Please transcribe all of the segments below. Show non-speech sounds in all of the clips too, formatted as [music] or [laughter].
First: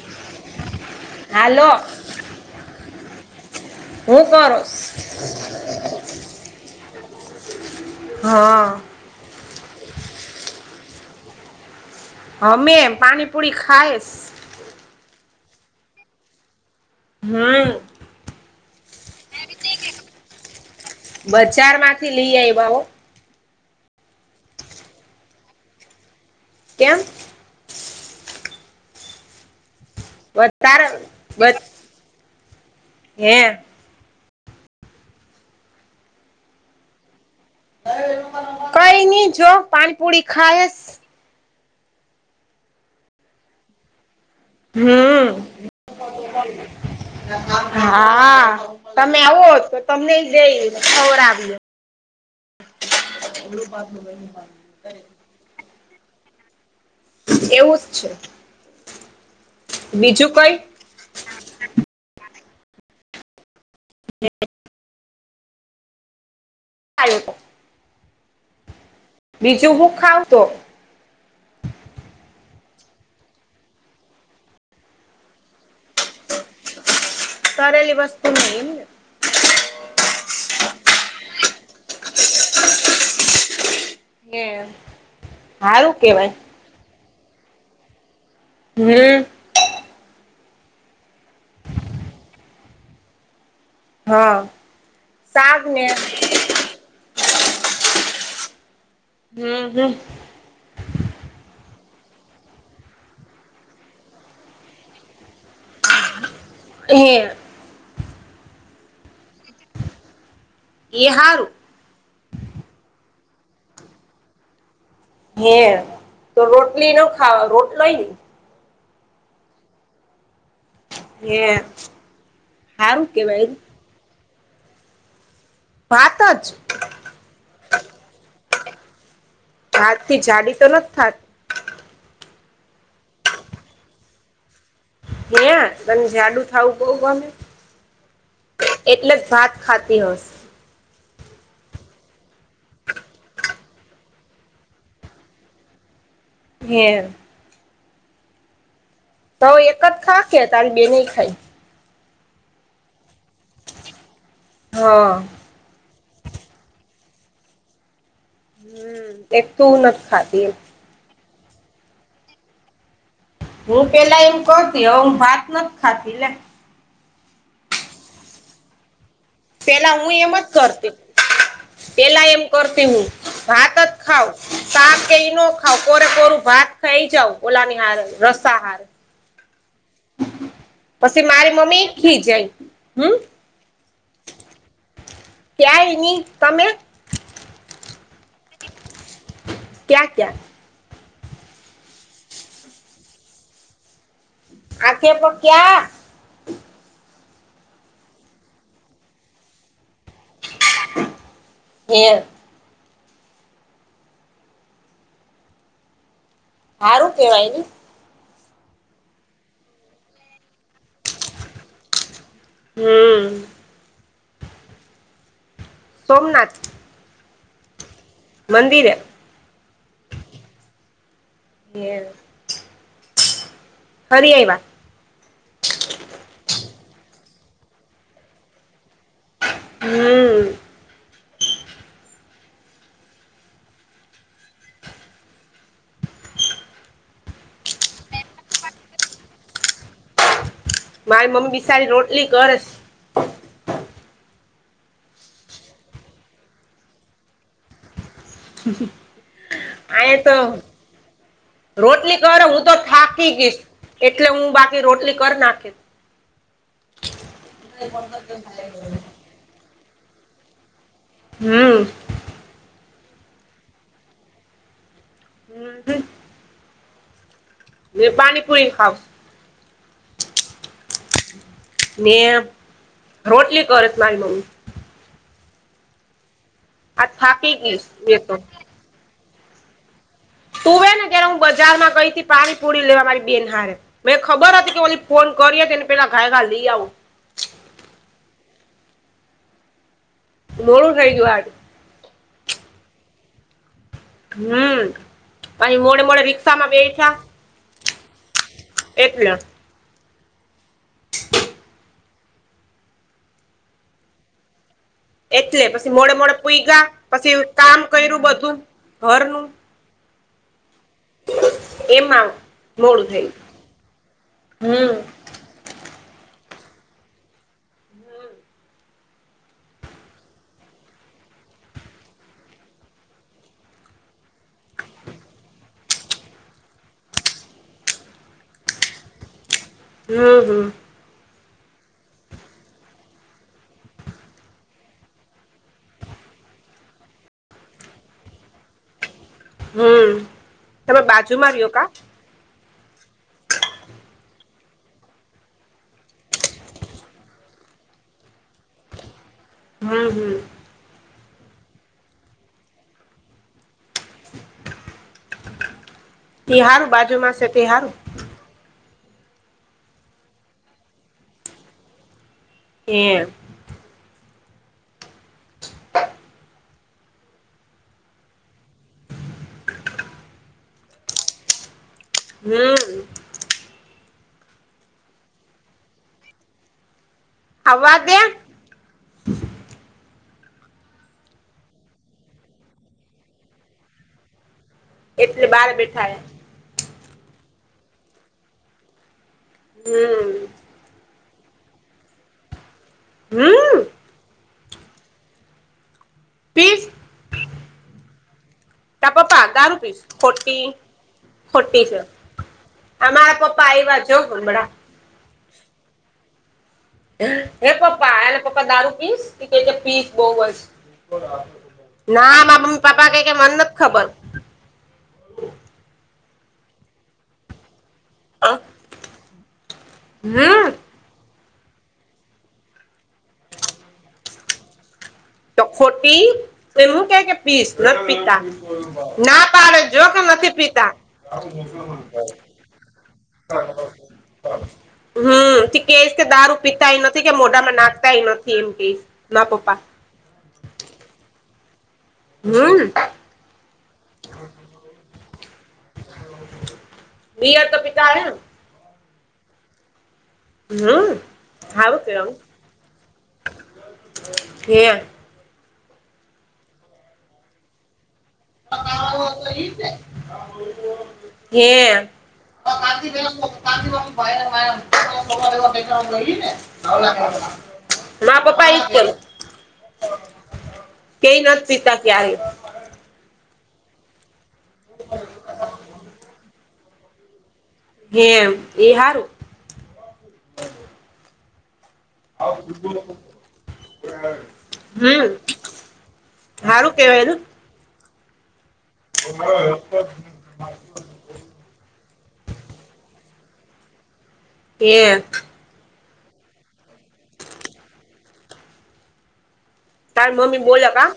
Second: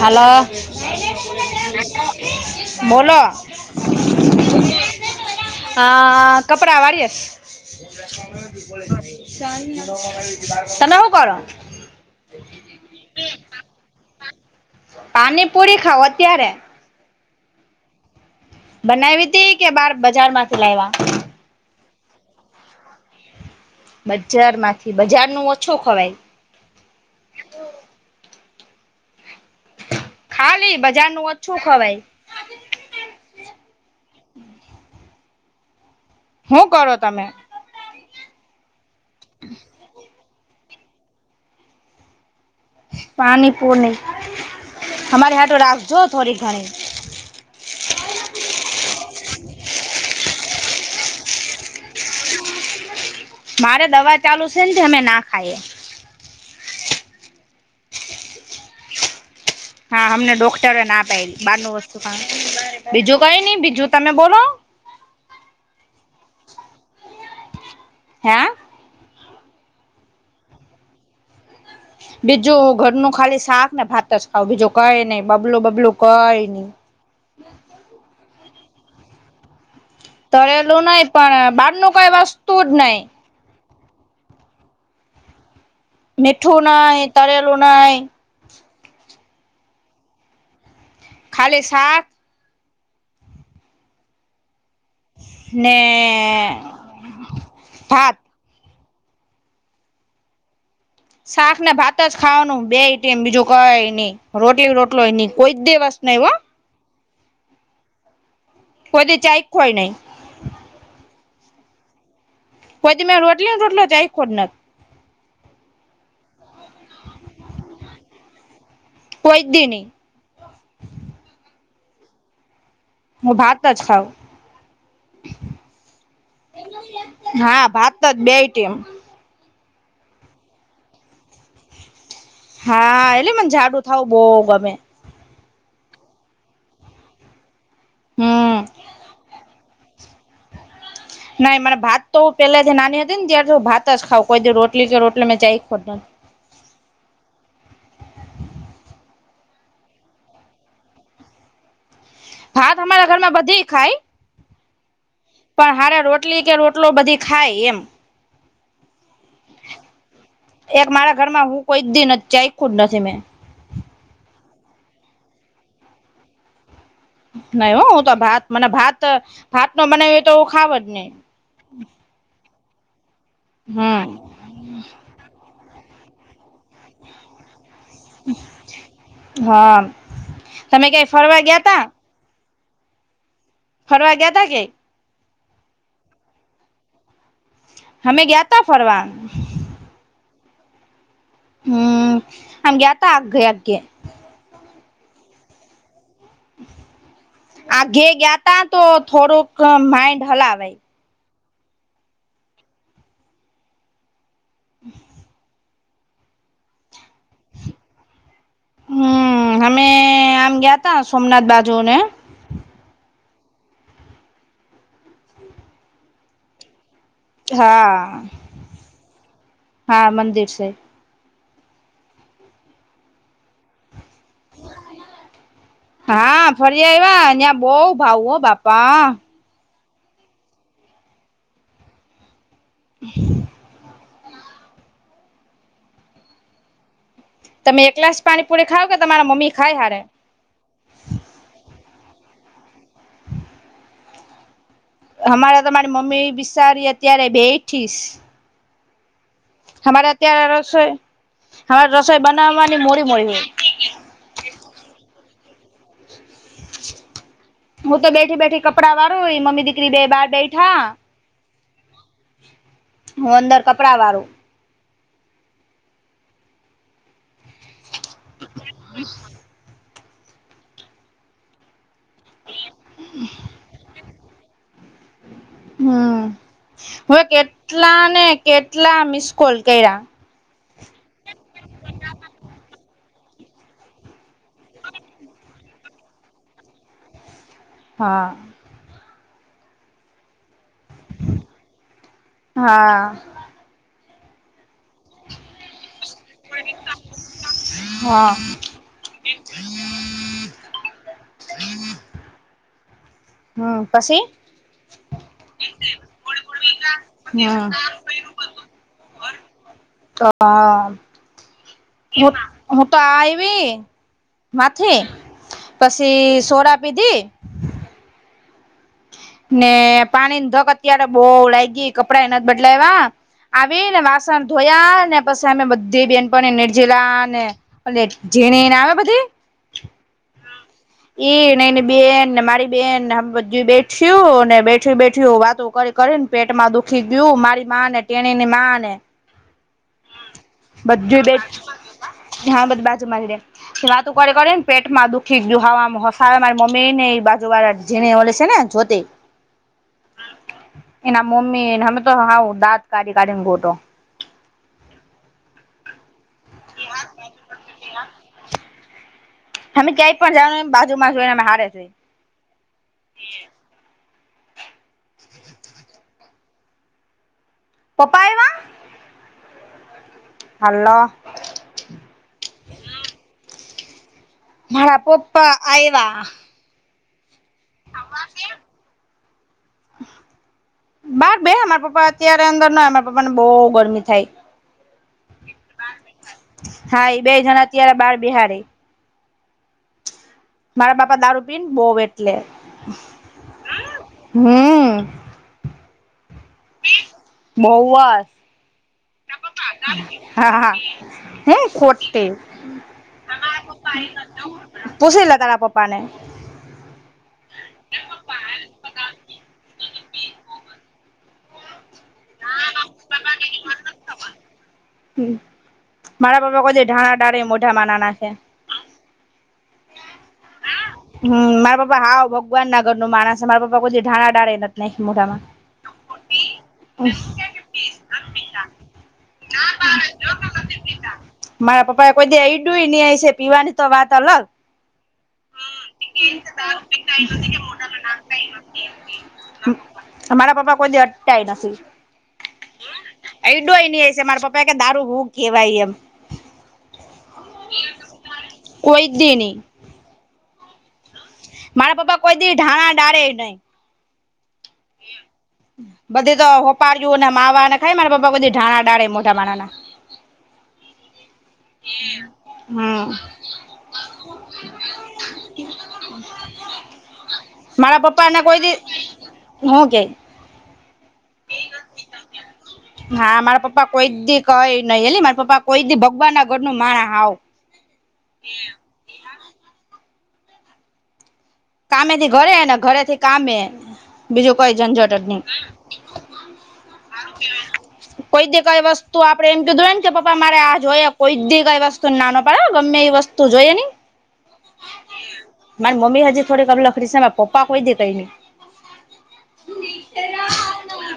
હાલો hello બોલો હું કરોસ હ કપડા વાડીએ છીએ હા તમે શું કરો? હમે પાણીપુરી ખાઈશ પાણીપુરી ખાવ અત્યારે? હા બનાવી હતી કે બાર બજાર માંથી લાયવા? બજાર માંથી લી આઇવા હો. બજાર માંથી બજાર નું ઓછો ખવાય કેમ? ખાલી વધારે બજાર નું ઓછું ખવાય એ હું કરો તમે? કઈ નઈ જો પાણીપુરી ખાય પાણી પુરની અમારી હારુ હમ તો રાખજો થોડી ઘણી. હા. તમે આવો તો તમને જઈ ખવરાવી. મારે દવા ચાલુ છે ને અમે ના ખાઈએ. એવું જ છે. હા બીજું અમને કઈ ડોક્ટર ના પાઈડી બાર નુ વસ્તુ ખ બીજું કઈ નઈ બીજું તમે બોલો. [inaudible] હે બીજું હું ખાવં તો બીજું ઘરનું ખાલી શાક ને ભાત જ ખાઉ બીજું કઈ નહી બબલું બબલું કઈ નહી. તડેલી વસ્તુ નહી એમને તળલું નહી પણ બહાર નું કઈ વસ્તુ જ નય હારું મીઠું નઈ તરેલું નઈ હમ્મ. ખાલી શાક હા. ને ભાત હમ્મ હમ્મ. શાક ને ભાત જ ખાવાનું બે ટાઈમ બીજું કઈ ની રોટલી રોટલો એ ની કોઈ જ દીવસ નય હો. [unintelligible] કોધ દી [unintelligible] એ હારું કોઈ દીમેં રોટલી ને રોટલો જઈ [unintelligible] હે તો રોટલી નું ખાવા રોટલોઈ કોઈ દી ની કેમ હું ભાત જ ખઉ. ભાત જ હા ભાત જ બેઈ ટાઈમ ભાત થી જાડી તો નથ થાત હા એટલે મને જાડું થાવું બો ગમે. હે તને જાડું થાવું બઉ ગમે હમ એટલે જ ભાત ખાતી હશ નઈ મને ભાત તો પેલાથી નાની હતી ને ત્યાર થી હું ભાત જ ખાવં કોઈ દી રોટલી કે રોટલો મે ચાયખો નથી. હે તો એક જ ખાકે તારી બેને ખાય. ભાત અમારા ઘરમાં બધી ખાય. હા. પણ હારે રોટલી કે રોટલો બધી ખાય એમ. એક તું નથી ખાતી એક મારા ઘર માં હું કોઈ દિ ચાયખું જ નથી મેં. હું પેલા એમ કરતી હવે ભાત નથ ખાતી ને. નય હો હું તો ભાત મને ભાત ભાત નો પેલા હું બનાવ એમ તો ખાવ જ કરતી નય. પેલા એમ કરતી હું ભાત જ ખાઉ. હમ શાક કે એઈ ન ખાવ કોરે કોરું ભાત ખઈ જાવ ઓલાની હાર રસા હાર. હા. તમે ક્યાંય પછી ફરવા મારી ગયા તા મમ્મી ખીજાઈ હમ્મ. ફરવા ગ્યાતા કે ક્યાંય ની તમે? અમે ગ્યાતા ફરવા. ક્યા ક્યા હમ્મ ગ્યાતા આઘે આઘે આખે પક્યા આઘે ગયા તા તો થોડુંક માઇન્ડ હલાવે [unintelligible] [unintelligible] હારું કેવાય ને. હમ્મ અમે આમ ગયા તા સોમનાથ બાજુ ને. હમ્મ. સોમનાથ. હા. મંદિરે. હા, મંદિર છે. એ [inaudible] ફરિયાયવા. હા, ફરી આવ્યા ત્યાં બોવ ભાવ હો બાપા. હમ્મ. [unintelligible] [unintelligible] તમે એકલાસ પાણીપુરી ખાવ કે તમારા મમ્મી ખાય હારે. મારી મમ્મી બિશારી રોટલી ગળેશ. અમારે તમારી મમ્મી બિચારી અત્યારે બેઠીશ. [unintelligible] [unintelligible] આયા તો અત્યારે રસોઈ અમારે રસોઈ રોટલી કર હું તો બનાવવાની મોડી થાકી મોડી ગઈશ. હોય એટલે હું બાકી રોટલી કર નાખી. હું તો બેઠી બેઠી કપડાં વારું મમ્મી દીકરી બે બાર બેઠા. હા. હું અંદર કપડાં વાળું. હમ્મ. તે પાણીપૂરી ખાવુશ. ને રોટલી કરત મારી મમ્મી. હમ્મ આ હવે થાકી ગઈશ કેટલા ને મેં તો કેટલા મિસકોલ કયરા. તું હોઈ ને કેયારે હું બજાર માં ગઈ પાણી પુરી લેવા મારી બેન હારે. મે ખબર હતી કે ઓલી ફોન કરી એને પેલા ગાય ગા લઈ આવું. હા. મોળું થઈ ગયું આજ. હા. હમ્મ પછી મોડે મોડે રિક્ષામાં બેઠા. હા. એટલે. [inaudible] [inaudible] હા પછી. એટલે પછી મોડે મોડે પુઈગા પછી હમ કામ કર્યું બધું ઘરનું. [unintelligible] [inaudible] એમાં [unintelligible] હું તો મોડું થઈ આઈવી ગયું માથી હમ પછી સોડા પીધી. ને પાણી ની તક અત્યારે બહૂ લાઈ ગઈ કપડાંય નથી બદલાવા. આવી ને વાસણ ધોયા ને પછી અમે બધી બેહેનપણી નિર્જીલા અને. અને જેને એને આવે બધી. હું હું. એઈ ન એની બેનને મારી બેન બેઠ્યું ને બેઠ બેઠી વાતો કરી. કરીને પેટમાં દુખી ગયું મારી મા ને તેટેણી ની મા ને. હમ. તમે બધું બે બાજુમાં રહ્યો કા હા બધી બાજુ મારી દે. કે વાતું કર કરેને પેટમાં દુખી ગીયુ હવામાં સાર મમ નને બાજુવારા. જને હ છે ને જોતે. હમ હમ. એના મમ્મીને હમે તો હાવ દાંત કાઢી - કીઢી ને ગોટો. હારું બાજુમાં સતે હારું. અમે ક્યાંય પણ જાાવનું એ બાજુ માં જોને અ હારે છે. એમ. [unintelligible] પપ્પા એવીયા હાલો. હમ. મારા પપ્પા આવ્યા. આવા દે. [inaudible] બાર બે અમારા પપ્પા અત્યારે અંદર ના અમારા પપ્પાને બહુ ગરમી થાય. એટલે બાર બેઠા હે. હા એ બે જણ અત્યારે બાર બિહાડે. હમ. મારા બાપા દારૂ પીન બોવ એટલે. હમ હમ. પીસ બઉઅજ. તા પપ્પા દારૂ પીસ હા ખોટી હા હે કોતે. આ મારા પપ્પા આ્યા જો હમડા. પુછી લે તારા પપ્પા ને. હે પપ્પા એને પપ્પા દારૂ પીસ ક પીસ બહુ જ. ના મામ્મી પાપા ક કે મને નથી ખબર. હમ મારા બાપા કો છે ઠાણા ડળ મોઢામાં ના નાખે. હમ. હમ મારા પાપા હા ભગવાન નાગર નું માણસ મારાપા કોઈ ઢાણા ડાળે નથી મોઢામાં. તો ખોટી તો હું કે કે પીસ નથી પીતા ના પાડે જો કે નથી. પીતા. મારા પપ્પા એ કોઈ દે ઈડુંય નહી છે પીવાની તો વાત અલગ. હમ કેશ કે દારૂ પીતાય નથી કે મોઢામાં નાખતાય નથી એમ કે મારા પપ્પા. મારા પાપા કોઈ અદટા નથી. હમ. એડોય ન હ છે મારા પપા કે દારૂ હું કેહેવાય એમ. બિયર તો પિતા હૈ. કોઈ દે નહિ. હમ. મારા હારું પપ્પા કોઈ દિવ ઢાણા ડળે નહી. એમ. બધી તો હોપાડુંને માવાને ખાય માને પપા બધી ઢાણા ડાળે મોઢા માનાના. હે [unintelligible] હમ પેાઈઈએ ને મારા પપ્પા મા ને પપ કોઈ દી આઈ જનું. હું કેય. કઈ નાથ પીતા ક્યારેય. હા મારા પપ્પા કોઈ દી કઈ નઈ એલી મારા પપ્પા કોઈ દી ભગવાન ના ઘર નું માણ હાવ. એમ, એ હારું. કામેથી ઘરે ને ઘરે થી કામે બીજું કોઈ ઝંઝટટ હમ નહી. હારું કેવાયું. કોઈ દે કઈ વસ્તુ આપણે એમ કીધુંને કે પપા. તમારે આ જોઈએ કોઈ કઈ વસ્તુ નાનો પડે ગમે એવી વસ્તુ જોઈએ ને. એ મારી મમ્મી હજી થોડી કબલખડી સે, માયે પપ્પા કોઈ દી કઈ ની તાર મમ્મી બોલ કા?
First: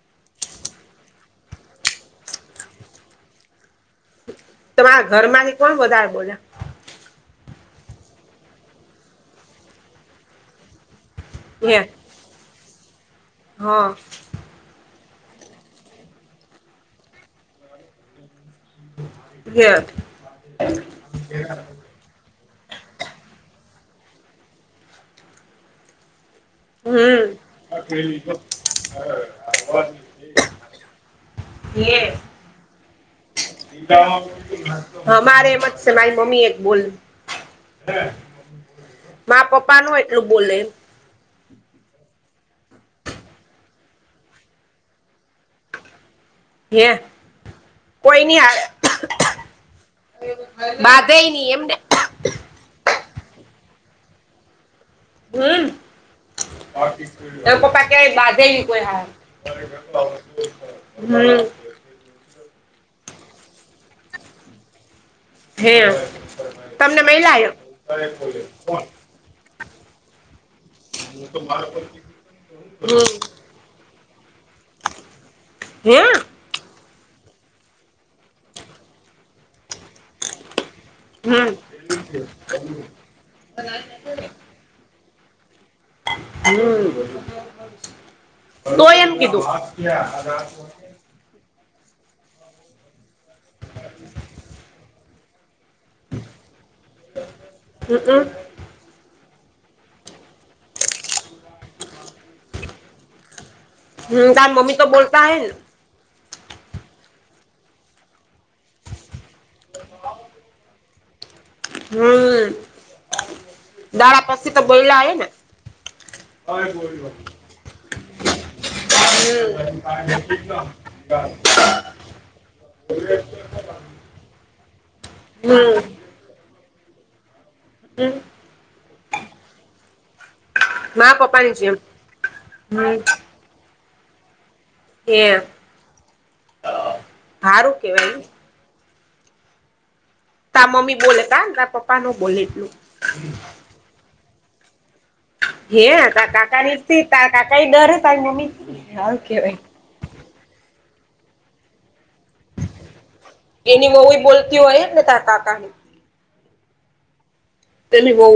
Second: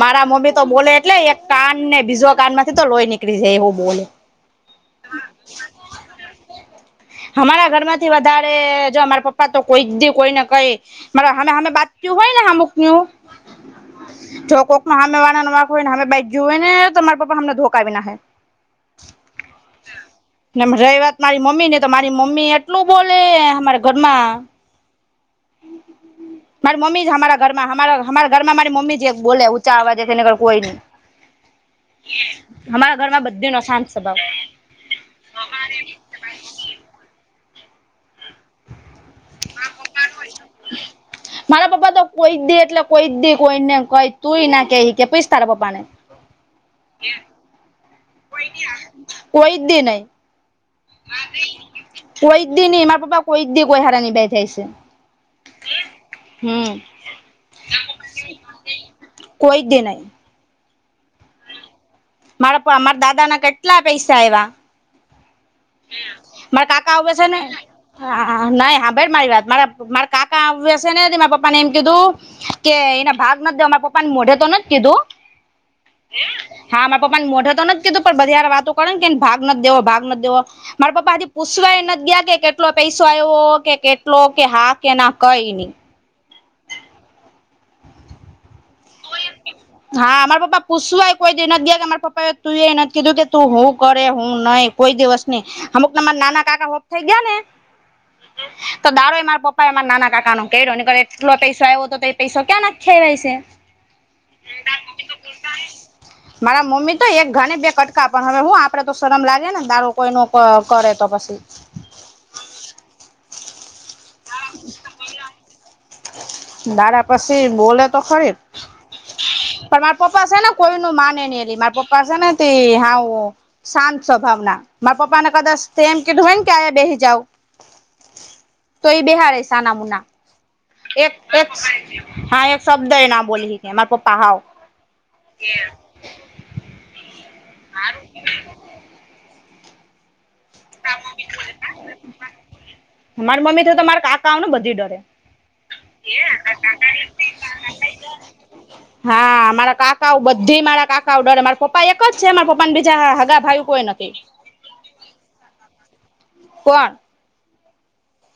મારા મમ્મી તો બોલે એટલે એક કાન ને બીઝો કાનમાંથી તો લોઈ નીકળી જાય એવું બોલે. તમારા ઘર માંથી કોણ વધારે બોલે? હમારા ઘર માંથી વધારે જો અમારે પપ્પા તો કોઈ દી કોઈને કહી મારે હામે હામે હે બાત તું હોય ને હમુક નુ. હ જો કોકમાં હામે વારા નો વાંક હોય ને હામે બેઠ ગ્યુ હોય ને ત માય પપા એમને ધોકાવી નાક હે. હે નેમ રહી વાત મારી મમ્મી ની તો મારી મમ્મી એટલું બોલે હમારા ઘરમાં. માળી મમ્મી જ હમ હમારા ઘરમાં હમારા હમારા ઘરમાં મારી મમ્મી જ એક બોલે ઊંચા અવાજે છેને ઘર કોઈ ની. યસ હમારા ઘરમાં બધીનો શાત સ્વભાવ. હમારે મત્સ માયી મમ્મી એક બોલ માય પપ્પા ન એટલું બોલે. મારા પપ્પા તો કોઈ દી એટલે કોઈ દી કોઈને કઈ તુંઈ ના કે, કે પીસ તારા પપા ને. [unintelligible] કોઈની આવે કોઈ દી નહી બાધે નઈ એમને. કોઈ દી નઈ મારા પપ્પા કોઈક દી કોઈ હારેની બેઠે ની સે. હમમ. ત પપ્પા કે બાંધે કોઈ હારે કોઈ દી નહી હમ્મ. મારા પા મારા દાદા ના કેટલા પૈસા આયવા. થે માય કાકા હવે સે ને.. હાહા નહી હાંભેળ મારી વાત મારા મારા કાકા આવું શે ને મારા પપા ને એમ કીધું, કે હમ એના ભાગ નથ દે મારા પપ્પા ને મોઢે તો ન જ કીધું. હે! હા માયા પપ્પા ને મોઢે તો ન જ કીધું પણ બધા હારી વાતો તો કળે કે ભાગ નથ દેવો, ભાગ નથ દેવો. મારા પપ્પા હજી હમ પૂસવાય એ નથ ગીયા કે કેટલો પૈસો આવ્યો કે એટલો કે હા કે ના કઈ ની. હમ્મ, તો એમ કીધું. હા મારા પપ્પા પૂછવાય કોઈ દી નથ ગીયા કે મારા પપા એ તુંએ નથ કીધું કે તું હું કરે હું નઈ કોઈ દિવસ ની અમુક મારા નાના, કાકા હોપ થઈ ગીયા ને હમ્મહ. ત દાડો એ મારા પપ્પા એમા નાના કાકાનો કેયરો નીકળે એટલો પૈસા આયવો તો તે એ પૈસો ક્યા નાખ્યાવ્યા ઇસે. હમ્મ, તાર મમ્મી તો બોલતા અહે ને. મારા મમ્મી તો એક ઘર ને બે કટકા પણ હવે હું આપડે તો શરમ લાગે ને તારું કોઈનું ક કરે તો પછી. હમ્મ, દારા પસી તો બોયલા અઈ ને. દારા પસી બોલે તો ખરી. પણ હમ મારા પપ્પા સે, ને કોઈનુ માને નઈ એલી મારા પપ્પા છે ને તે હા ઓ શાંત સ્વભાવના. મા પપ્પા ને કદાચ તેમ કીધું હોય ને કે અયી બેહી જાવ. હમ્મ. તો ઇ બેહારે સાના મુના. એક મારા પપ્પાની જેમ હા એક શબ્દ હમ એ ના બોલી કે મારા પપ્પા હાવ એમ હારૂ કેવાઈ. તા મમ્મી બોલે તા, તા પપ્પા ન બોલે એટલું. મારી મમ્મી તો તમારે કાકા આવ ને બધી ડરે. હે તાર કાકા ની તાર કાકા એ ડરે તારી મમ્મી [unintelligible] હારું હા, કેવાય મારા કાકા બધી મારા કાકા ડરે મારા પપા એક જ છે મારા પપ્પાને બીજા હગા ભાઈ કોઈ એની નથી વવુ બોલતી હોય ને તા કાકાની કોણ તેની વહુ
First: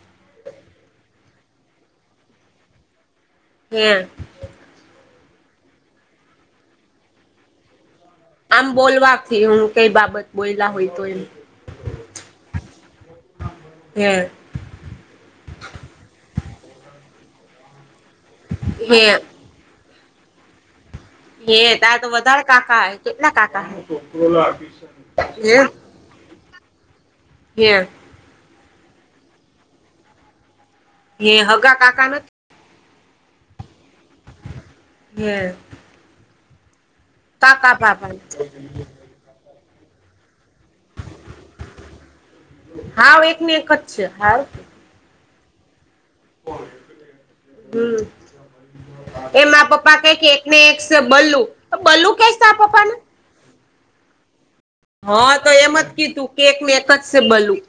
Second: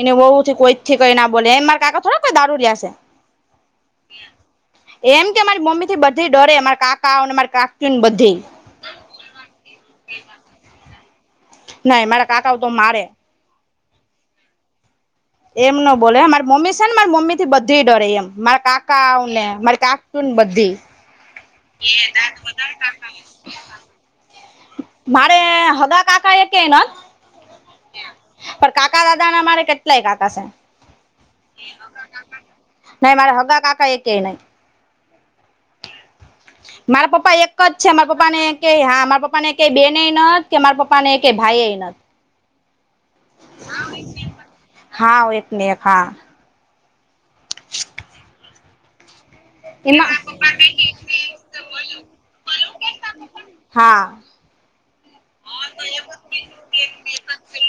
એને બહુ કોઈ થી કઈ ના બોલે એ માર કાકા થોડા કોઈ દારૂડિયા છે. હમ્મ એમ કે મારી મમ્મી થી બધી ડરે મારા કાકા મારી કાકી બધી આમ બોલવાથી હું કઈ બાબત બોલા હોય તો એમ નાઈ મારા કાકા તો મારે હમ્મ એમ ન બોલે મારી મમ્મી છે ને મારી મમ્મી થી બધી ડરે એમ મારા હે કાકાઓ ને મારી કાકા બધી હે તાર તો વધારે કાકા હ કેટલા કાકા મારે હે હગા કાકા એક નથ [unintelligible] પણ કાકા બાપા ના મારે કેટલાય કાકા છે. એ હગા કાકા નથી. નઈ મારા હગા કાકા એકે નહીં હમ્મ મારા પપ્પા એક જ છે બાપા મારા પપ્પા ને કે હા મારા પપ્પા ને કઈ બેન નઈ ન નથી કે મારા પપ્પાને ક ભાઈ એ નથી. હાવ એક ને એક જ છે હાવ હા એકને એક હા હમ્મ એમાં પપ્પા ક કે એક ને એક બલ્લુ બલ્લુ કે આ પપ્પા ને હા હા તો એમ જ કીધું કેક ને એક જ છે બલું